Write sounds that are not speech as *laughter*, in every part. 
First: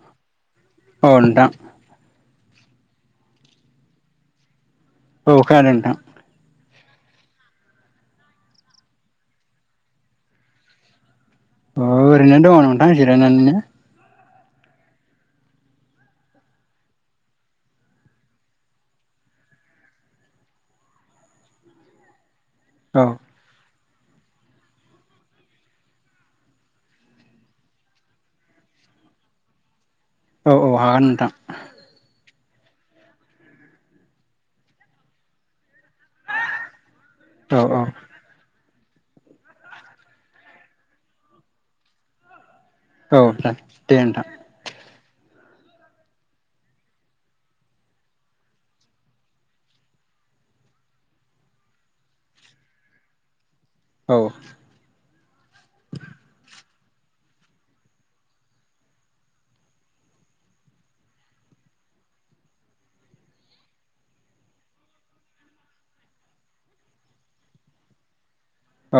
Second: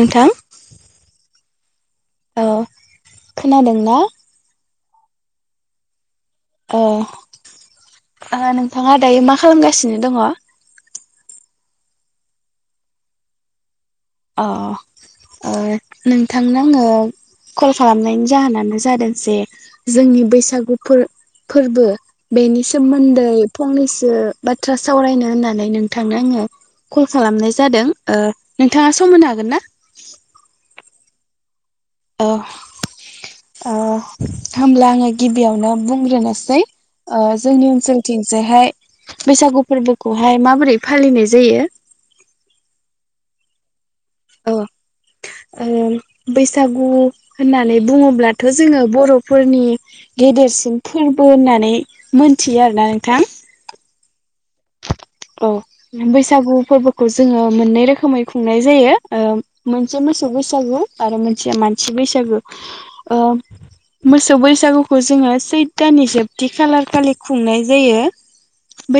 नोंथां अ‌ नोंथां। औ खोनादों ना? औ खोनादों नोंथां। अ ओ नोंथाङा दायो मा खालामगासिनो दङ? अ ओरैनो दङ नोंथां जिरायनानैनो। अ ओ नोंथांनो आङो कल खालामनायनि जाहोनानो जादों जे, जोंनि बैसागु फोर-फोरबो बेनि औ सोमोन्दै फंनैस ओ बाथ्रा सावरायनो होननानै नोंथांनो आङो कल खालामनाय जादों। ओ नों नोंथाङा सम होनो हागोनना? अ हागोन नोंथां अ ओ होमब्ला आङो गिबियावनो बुंग्रोनोसै ओ औ जोंनि ओनसोलथिंजायहाय बैसागु फोरबोखौहाय माबोरै फालिनाय जायो औ दे। दे नोंथां ओ‌म बैसागु होननानै बुङोब्लाथ' जोङो बर'फोरनि गेदेरसिन फोरबो होननानै मोनथियो आरोना नोंथां। औ औ बैसागु फोरबोखौ जोङो मोननै रोखोमै खुंनाय जायो। ओ मोनसे मोसौ बैसागु आरो मोनसेया मानसि बैसागु। ओ मोसौ बैसागुखौ जोङो सैथानि जोबथि खालार खालि खुंनाय जायो।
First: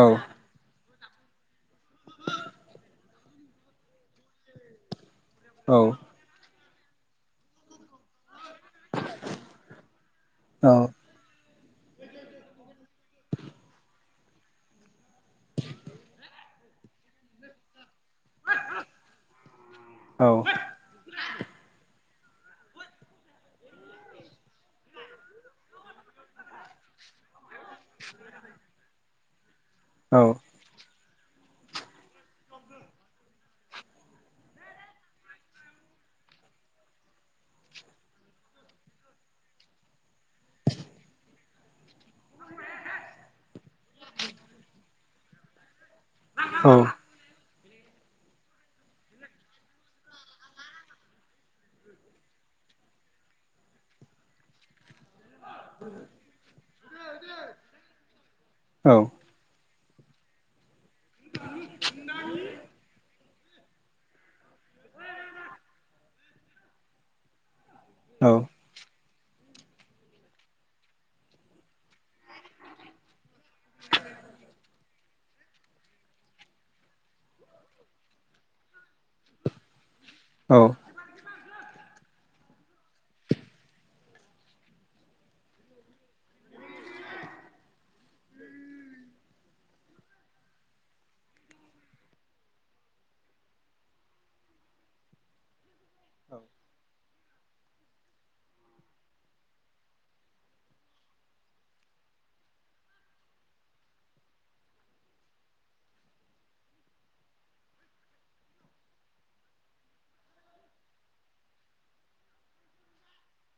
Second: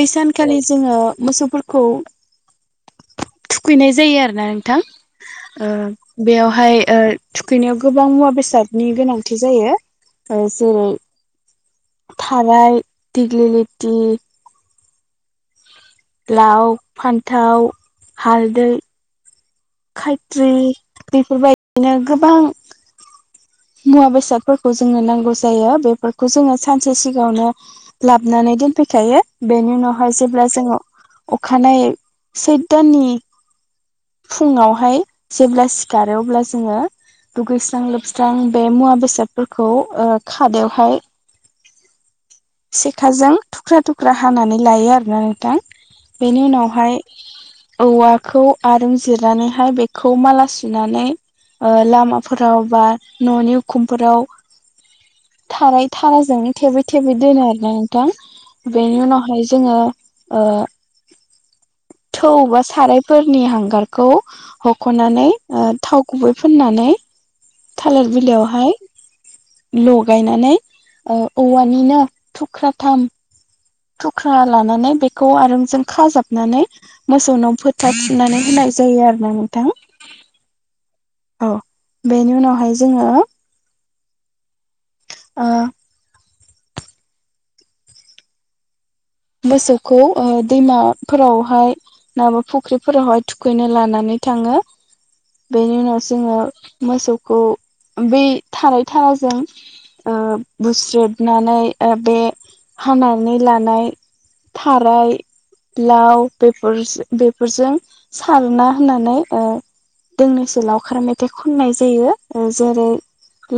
औ सानखालि जोङो मोसौफोरखौ थुखैनाय जायो आरोना नोंथां। ओ औ बेयावहाय ओ थुखैनायाव गोबां मुवा बेसादनि गोनांथि जायो। ओ औ जेरै- थाराय, दिग्लिलिटि लाव, फान्थाव, हालदै औ खायत्रि बेफोरबायदिनो गोबां मुवा बेसादफोरखौ जोंनो नांगौ जायो, बेफोरखौ जोङो सानसे सिगाङावनो लाबोनानै दोनफैखायो, बेनि उनावहाय जेब्ला जोङो अखानायै सैथ दाननि फुङावहाय जेब्ला सिखारो अब्ला जोङो दुगैस्रां लोब स्रां बे मुवा बेसादफोरखौ ओ खादायावहाय सेखाजों थुख्रा थुख्रा हानानै लायो आरोना नोंथां। बेनि उनावहाय औवाखौ आरों जिरनानैहाय बेखौ माला सुनानै ओ लामाफोराव बा न'नि उखुमफोराव थाराय थाराइजोंनो थेबै थेबै दोनो आरोना नोंथां। औ बेनि उनावहाय जोङो ओ फोरनि हांगारखौ हख'नानै ओ थाव गुबै फुननानै थालेर बिलायावहाय लगायनानै ओ औवानिनो थुख्राथाम थुख्रा लानानै बे खौ आरांजों खाजाबनानै मोसौनाव फोथा थुनानै होनाय जायो आरोना नोंथां औ औ बेनि उनावहाय जोङो ओ मोसौखौ ओ दैमाफोरावहाय नंयाबा फख्रिफोरावहाय थुखैनो लानानै थाङो। बेनि उनाव जोङो मोसौखौ बे थाराय थाराजों ओ‌ बुस्रोदनानै ओ बे हानानै लानाय थाराय लाव बेफोरज -बेफोरजों सारना होनानै ओ दोंनैसो लावखार मेथाइ खननाय जायो। ओ जेरै-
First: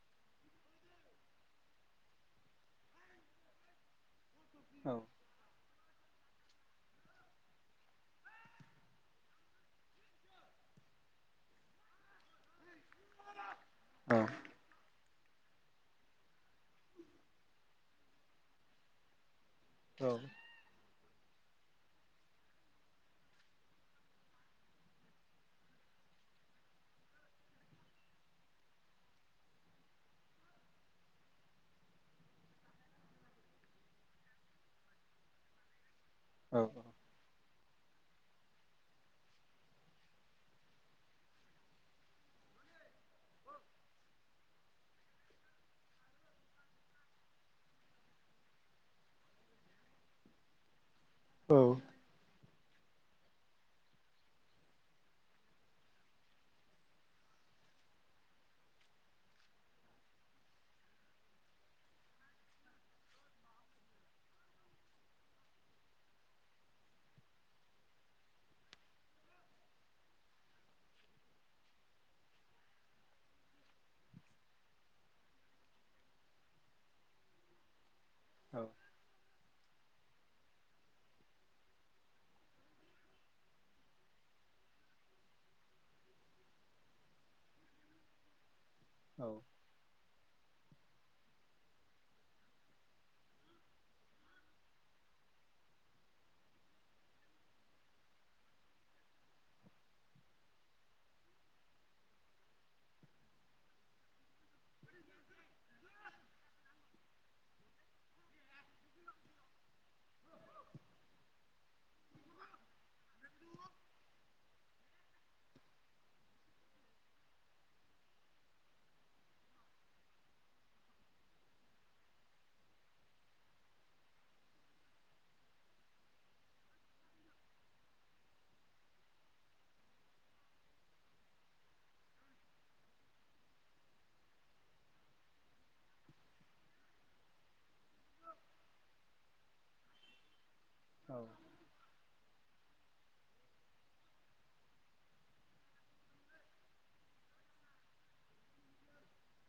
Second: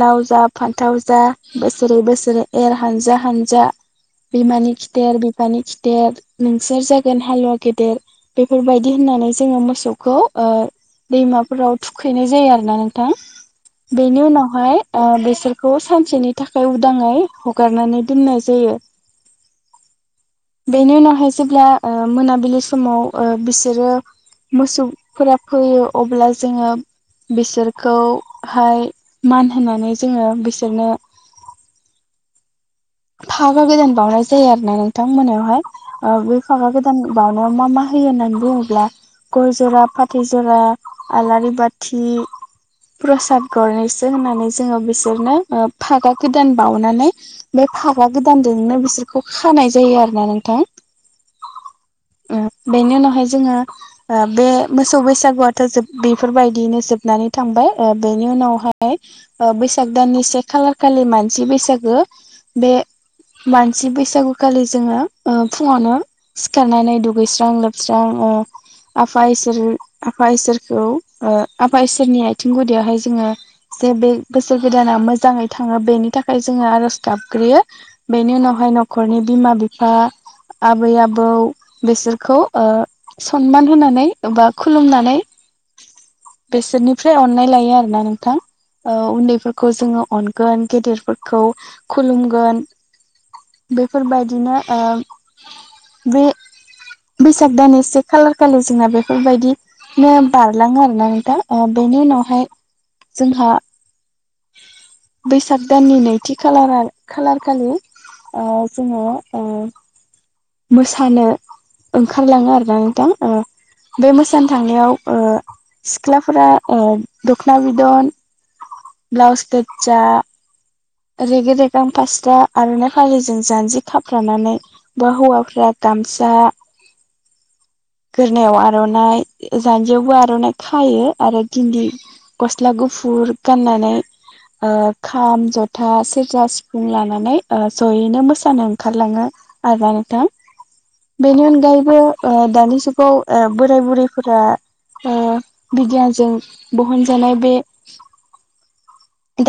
लाव जा फान्थाव जा बोसोरै बोसोरै एर हानजा हानजा बिमानि खिथेर बिफानि खि थेर नोंसोर जागोन हालुवा गेदेर। बेफोरबायदि होननानै जोङो मोसौखौ ओ दैमाफोराव थुखैनाय जायो आरोना नोंथां। बेनि उनावहाय ओ बेसोरखौ सानसेनि थाखाय उदाङै हगारनानै दोननाय जायो। *inaudible* औ बेनि उनावहाय जेब्ला ओ मोनाबिलि समाव ओ बिसोरो मोसौफोरा फैयो अब्ला जोङो बिसोरखौहाय मान होनानै जोङो बिसोरनो *inaudible* फागा गोदान बाउनाय जायो आरोना नोंथां मोनायावहाय ओ बै फागा गोदान बाउनायाव मा मा होयो होननानै बुङोब्ला गय जरा, फाथै जरा, आलारि बाथि प्रसाद गरनैसो होननानै जोङो बिसोरनो फागा गोदान बावनानै बे पागा गोदानजोंनो बिसोरखौ खानाय जायो आरो ना नोंथां औ ओ बेनि उनावहाय जोङो ओ बे मोसौ बैसागुआथ' बेफोरबायदिनो जोबनानै थां बाय बेनि उनावहाय बैसाग दाननि से खालार खालि मानसि बैसागो बे मानसि बैसागुखालि जोङो ओ फुङावनो सिखारनानै दुगैस्रां लोबस्रां अ आफा इसोर आफा इसोरखौ आफा इसोरनि आथिं गुदियावहाय जोङो जे बे बोसोर गोदाना मोजाङै थाङो बेनि थाखाय जोङो आरज गाबग्रोयो बेनि उनावहाय न'खरनि बिमा बिफा आबै आबौ बिसोरखौ ओ सनमान होनानै बा खुलुमनानै बेसोरनिफ्राय अननाय लायो आरोना नोंथां ओ उन्दैफोरखौ जोङो अनगोन गेदेरफोरखौ खुलुमगोन बेफोरबायदिनो ओ बे बैसाग दान एसे खालार खालि जोंना बेफोरबायदिनो बारलाङो आरो ना नोंथां ओ बे बेनि उनावहाय जोंहा बैसाग दाननि नैथि खा खालारा खालार खालि ओ जोङो ओ मोसानो ओंखारलाङो आरोना नोंथां ओ बे मोसानो थांनायाव ओ सिख्लाफोरा ओ दख'ना बिदन, ब्लाउस गोतजा रेगि रेगां फास्रा आर'नाइ फालिजों जानजि खाफ्रानानै बा हौवाफ्रा गामसा गोरनायाव आर'नाइ जान्जियावबो आर'नाइ खायो आरो दिन्दि गस्ला गु फुर गाननानै ओ खाम, जथा, सेर्जा, सिफुं लानानै जयैनो मोसानो ओंखारलाङो आरोना नोथां बेनि अनगायैबो ओ दा जु गाव बोराय बुरैफोरा ओ बिगियानजों बहनजानाय बे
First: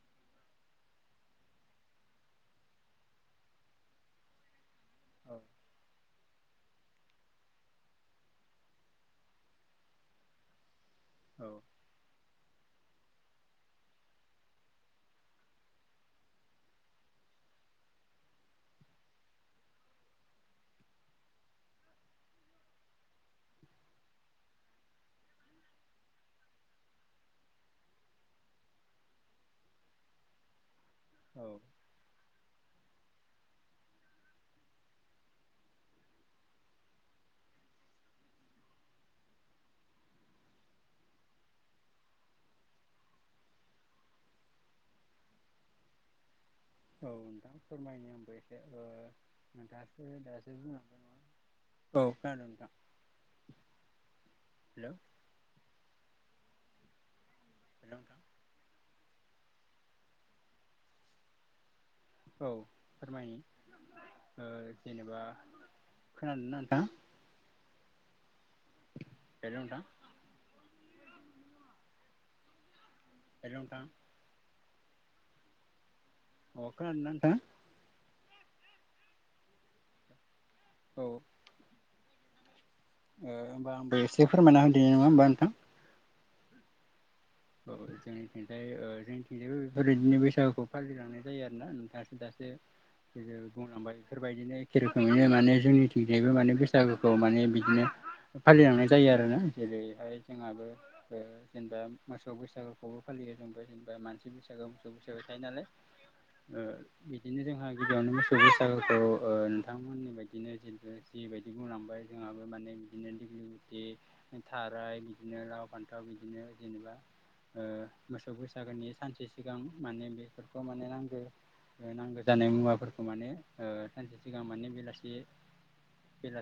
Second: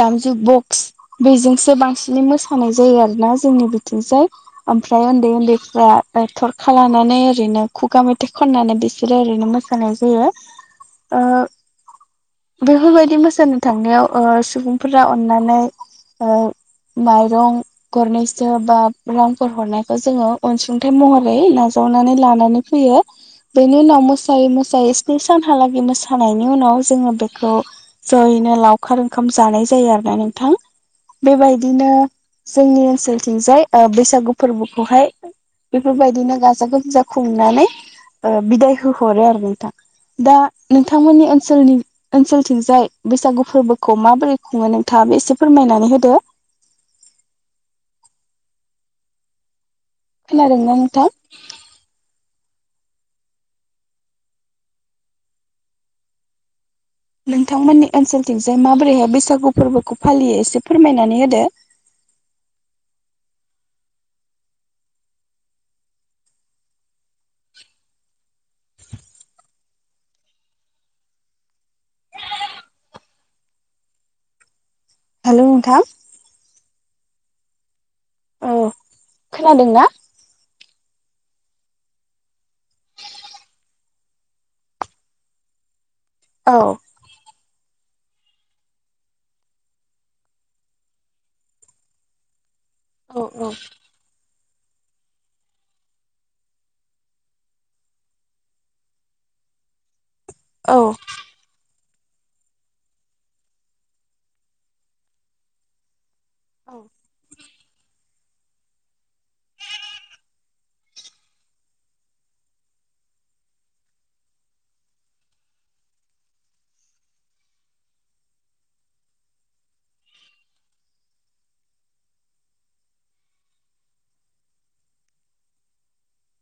दामजु बक्स बेजोंसो बांसिनै मोसानाय जायो आरोना जोंनि बिथिंजाय ओमफ्राय उन्दै उन्दैफ्रा थर खा लानानै ओरैनो खुगा मेथाइ खननानै बिसोरो ओरैनो मोसानाय जायो‌‌। ओ बेफोरबायदि मोसानो थांनायाव ओ सुबुंफोरा अननानै बा माइरं गरनैसो बा रांफोर हरनायखौ जोङो अनसुंथाइ महरै नाजाव नानै लानानै फैयो बेनि उनाव मोसायै मोसायै स्नि सानहालागै मोसानायनि उनाव जोङो बेखौ जयैनो लावखार ओंखाम जानाय जायो आरोना नोंथां बेबायदिनो जोंनि ओनसोलथिंजाय ओ बैसागु फोरबोखौहाय बेफोरबायदिनो गाजा गोमजा खुंनानै ओ बिदाय होहरो आरो नोंथां दा नोंथांमोननि ओसोलनि ओनसोलथिंजाय बैसागु फोरबो खौ माबोरै खुङो नोंथाङाबो एसे फोरमायनानै होदो। औ नोंथां फोरमायनो आबो एसे दासो खोनादोंना नोंथां? बुंलांदोंमोन औ खोनादों नोंथां हेल' नोंथांमोननि नोंथां ओनसोलथिंजाय माबोरैहाय बैसागु फोरबोखौ फालियो एसे फोरमायनानै होदो औ फोरमायोनि ओ जेनेबा खोनादों ना नोंथां? हेल' नोंथां? हेल' नोंथां? हेलौ नोंथा? औ? औ खोनादोंना औ होनोमबा आंबो एसे फोरमायना होदनाय नङा होमबा नोंथां औ औ जोंनिथिंजाय जोंनिथिंजायबो बेफोरबायदिनो बैसागुखौ फालिलांनाय जायो आरोना नोंथाङाजो दासो औ बुंलांबायफोर बेबायदिनो एखे रोखोमैनो माने जोंनिथिंजायबो माने बैसागुखौ माने बिदिनो फालिलांनाय जायो आरो ना जेरैहाय जोंहाबो औ जेनेबा मोसौ बैसागुखौबो फालियो जोंबो जेनेबा मानसि बैसागो मोसौ बैसागु थायो नालाय। बिदिनो जोंहा गिबियावनो मा ससागखौ नोंथांमोननि बायदिनो जिथु जि बायदि बुंलांबाय जोंहाबो माने बिदिनो बि थाराय बिदिनो लाव फान्थाव बिदिनो जेनेबा मोसौव बैसागोनि सानसे सिगां माने बेफोरखौ माने नांगौ। नांगौ जानाय मुवाफोरखौ माने सानसे सिगां माने बेलासि बेला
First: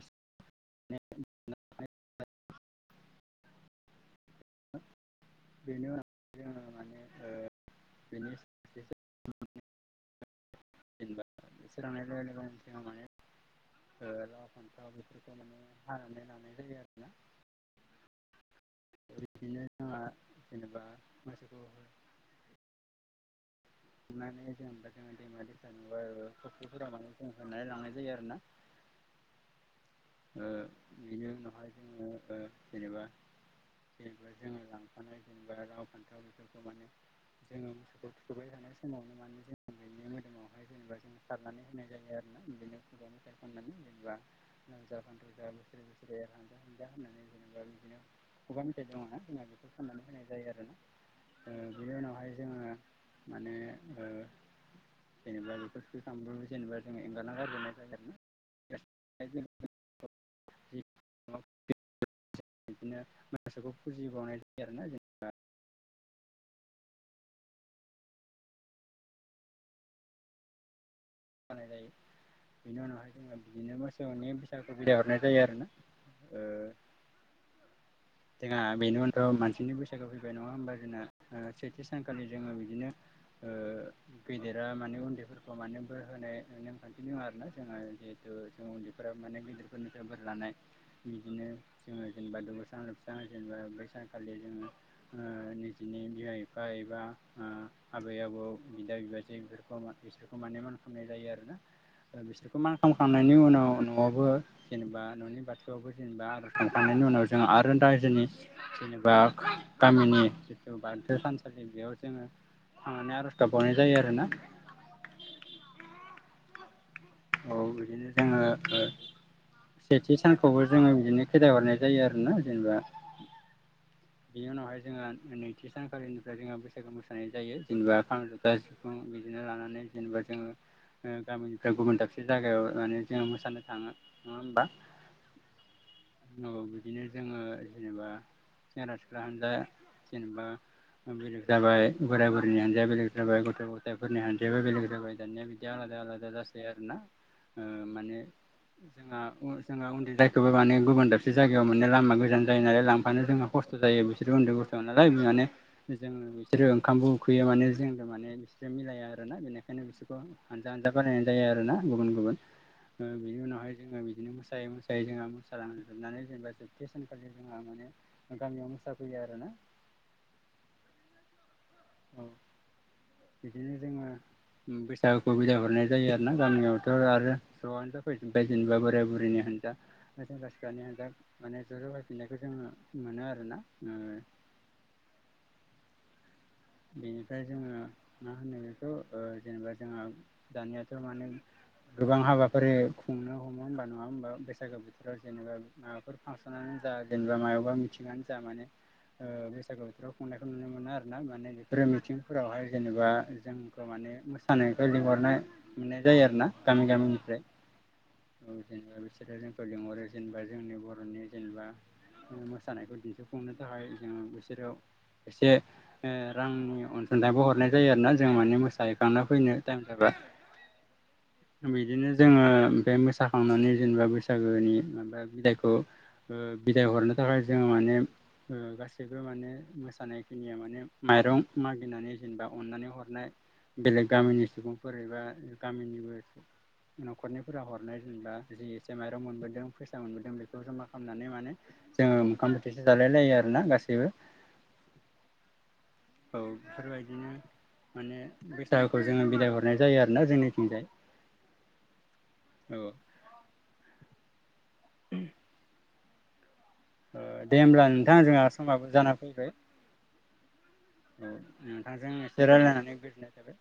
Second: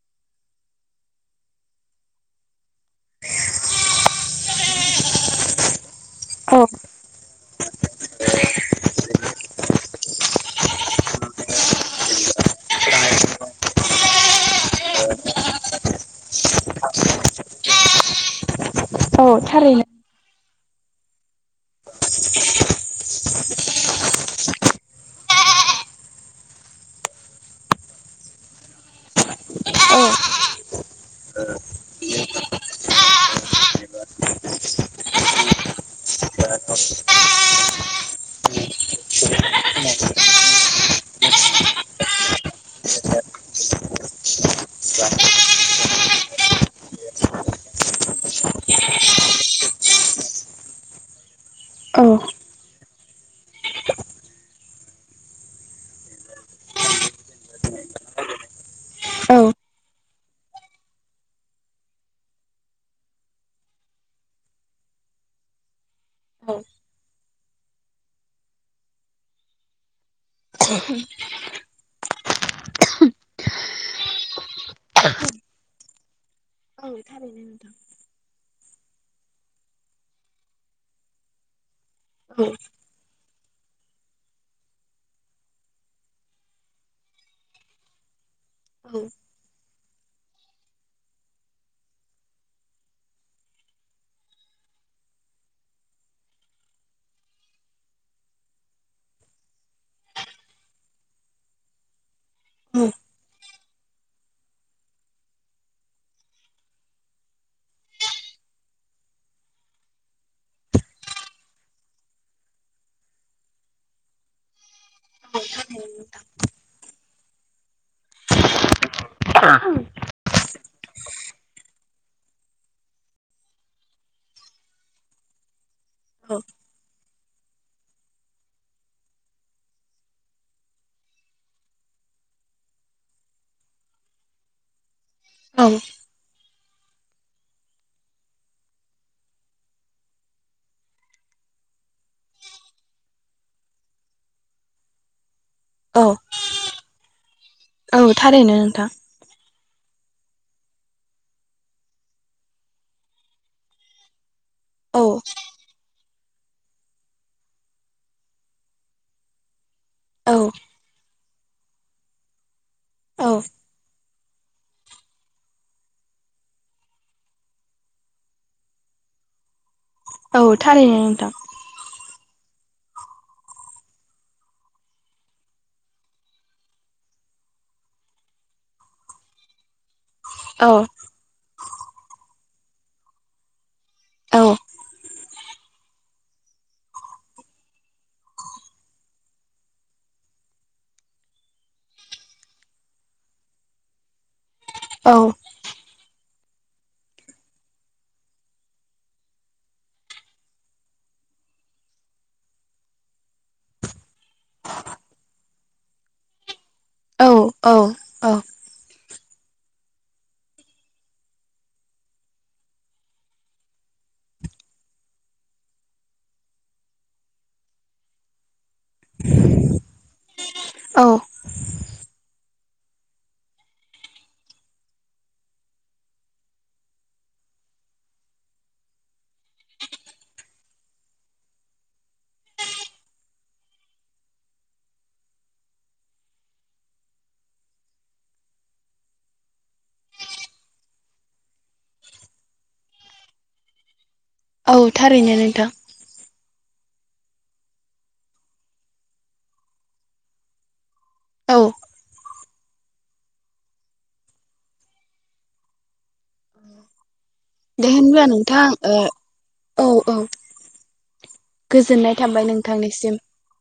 *unintelligible* बेनो औ माने बे स नेल गलि मोन जग मान फान्थाव बेफोरखौ माने हानानै लानाय जायो आरो ना। औ थारैनो जेनेबा मोसौखौ अनानै जोंबा ज दैमा दैसा ना फख्रिफोरा माने जों होनानै लांनाय जायो आरोना। *inaudible* बिनो नहाय जोंङो जेनेबा जेनेबा जोंङो लांफानाय जेनेबा रावखान्थियाव बेफोरखौ माने जोंङो मोसौखौ थुखुबाय थानाय समावनो माने जों बेनि मोदोमावहाय जेनेबा जों खारनानै होनाय जायो आरो बिबा नांजा फान रजा बोसोरै बोसोरै हानजा हानजा होननानै जेनेबा बिदिनो खबबा मेथाइ दङ ना जोंना बेखौ फाननानै फाय जायो आरो ना। बिनि औ उनावहाय जोङो माने जेनेबा बेफोरखौ सखांबबो जेनेबा जों एंगारना गारबोनाय जायो आरो ना। *inaudible* औ बिदिनो मसोखौ फुजिबावनाय जायो आरोना जेनेबा औ जानाय जायो बिनि उनावहाय जोंङो बिदिनो मोसौव नि बैसागु बिदाइ हरनाय जायो आरो ना। औ थारयोंनो नोंथां। जोंहा बेनि उनाव मानसिनि बैसागो फैबाय नङा होमबा जोंना सैथि सानखालि औ जोङो बिदिनो गेदेरा माने उन्दैफोरखौ माने ब होनाय नेमखान्थि दङा आरोोना जोङो जिहेथु जों उन्दैफोरा माने गिदिरफोरनिफ्राय बोर लानाय बिदिनो जोङो जेनेबा दगोसां लोबस्रां जेनेबा बैसानखालि जोंङो निज ानि बिमा बिफा एबा आबै आबौ बिदा बिबाजै बेफोरखौ बिसोरखौ मान मनाय जायो आरो ना बिसोरखौ मान औ खालामखांनायनि उनाव न'आवबो जेनेबा न'नि बाथौआवबो जेनेबा आज थांखांनायनि नि उनाव जों आरो दा जोंनि जेनेबा गामिनि जिथु बाथौ थानसालि बेयाव जोङो थांनानै आर'ज गाबबावनाय जायो आरोना *unintelligible* औ बिदिनो जोङो ओ। *unintelligible* सानखौबो जोङो बिदिनो खेदाय हरनाय जायो आरो ना जेनेबा बिनि उनावहाय जोङो नैथि सानखालिनिफ्राय जोङो बैसागो मोस नाय जायो जेनेबा खाम जथा सिफुं बिदिनो लानानै जेनेबा जोङो ओ गामिनिफ्राय गुबुन दाबसे जायगायाव माने जोङो मोसानो थाङो नङा होमबा? औ औ बिदिनो जोङो जेनेबा सेंग्रा सिख्ला हानजा जेनेबा बेलेग जाबाय बोराय बुरिनि हान्जाया बेलेग जाबाय गथ' गथायफोरनि हान्जायाबो बेलेग जाबाय दानिया बिदि बिदि आलादा आलादा जासै आरोना ओ औ माने थारैनो नोंथां जोंहा जोंहा उन्दै जायखौबो माने गुबुन दाबसे जायगायाव माने लामा गोजान जायो नालाय लांफानो जोंहा खस्थ' जायो बिस बिसोरथ' उन्दै गथ' नालाय औ बे माने जोङो बिसिनि बिसोरो ओंखामबो उखैयो माने जोंनो माने बिसोरो मिलाया आरोना बेनिखायनो बिसोरखौ औ आनजा आनजा बानायनानै जायो आरोना गुबुन गुबुन ओ औ बिनि उनावहाय जोङो बिदिनो मोसायै मोसायै जोङो गालांजोबनानै जेनेबा जोबथि सानखालि जोंहा माने गामियाव मोसाफैयो आरोना औ थारैनो नोंथां औ बिदिनो जोङो बैसागुखौ बिदाय हरनाय जायो आरो ना गामियावथ' आरो ज'आनो जाफैफिनबाय जेनेबा बोराय बुरैनि हान्जा सेंग्रा औ सिख्लानि हान्जा माने ज' जागायफिननायखौ जोङो मोनो आरोना ओ औ बेनिफ्राय जोङो मा होनो बेखौ ओ जेनेबा जोंहा दानियाथ' माने गोबां हाबाफारि खुंनो हमो होनबा नङा होमबा बैसागो औ बोथोराव जेनेबा मा बेफोर फांसनानो जा जेनेबा मायावबा मिटिङानो जा माने ओ बैसागु बोथोराव खुंनायखौ नुनो मोनो आरोना माने बेख फोर मिथिंफोरावहाय जेनेबा जोंखौ माने मोसानायखौ लिंहरनाय मोननाय जायो आरो ना गामि गामिनिफ्राय औ औ ओ जेनबा बिसिनि बिसोरो जोंखौ लिंहरो जेनेबा जोंनि बर'नि जेनेबा मोसानायखौ दिन्थिफुंनो थाखाय जोङो बिसोरखौ एसे ओ रांनि अनसुंथाइबो हरनाय जायो आरोना जों माने मोसाहैखांना फैनो टाइम जाबा औ बिदिनो जोङो बे मोसाखांनानै जेनेबा बैसागोनि माबा बिलायखौ ओ बिदाय हरनो थाखाय जोङो माने ओ गासैबो माने मोसानाय खिनिया माने माइरं मागिनानै जेनेबा अननानै हरनाय बेलेग गामिनि सुबुंफोर एबा गामिनिबो न'खरनिफोरा हरनाय जेनेबा जि एसे माइरं मोनबोदों फैसा मोनबोदों बेखौ जमा खालामनानै माने जोङो ओखाम बोथिसो जालाय लायो आरोना गासैबो औ थारैनो नोंथां औ बेफोरबायदिनो माने बैसागुखौ जोङो बिदाइ हरनाय जायो आरोना जोंनिथिंजाय औ औ ओ दे होमब्ला नोंथाङा होनब्ला जोंहा नोंथां समाबो ओ जाना फैबाय औ औ औ नोंथांजों गोजोननाय एसे थाबाय रायलायनानै नोंथांनिसिम गोजोननाय थाबाय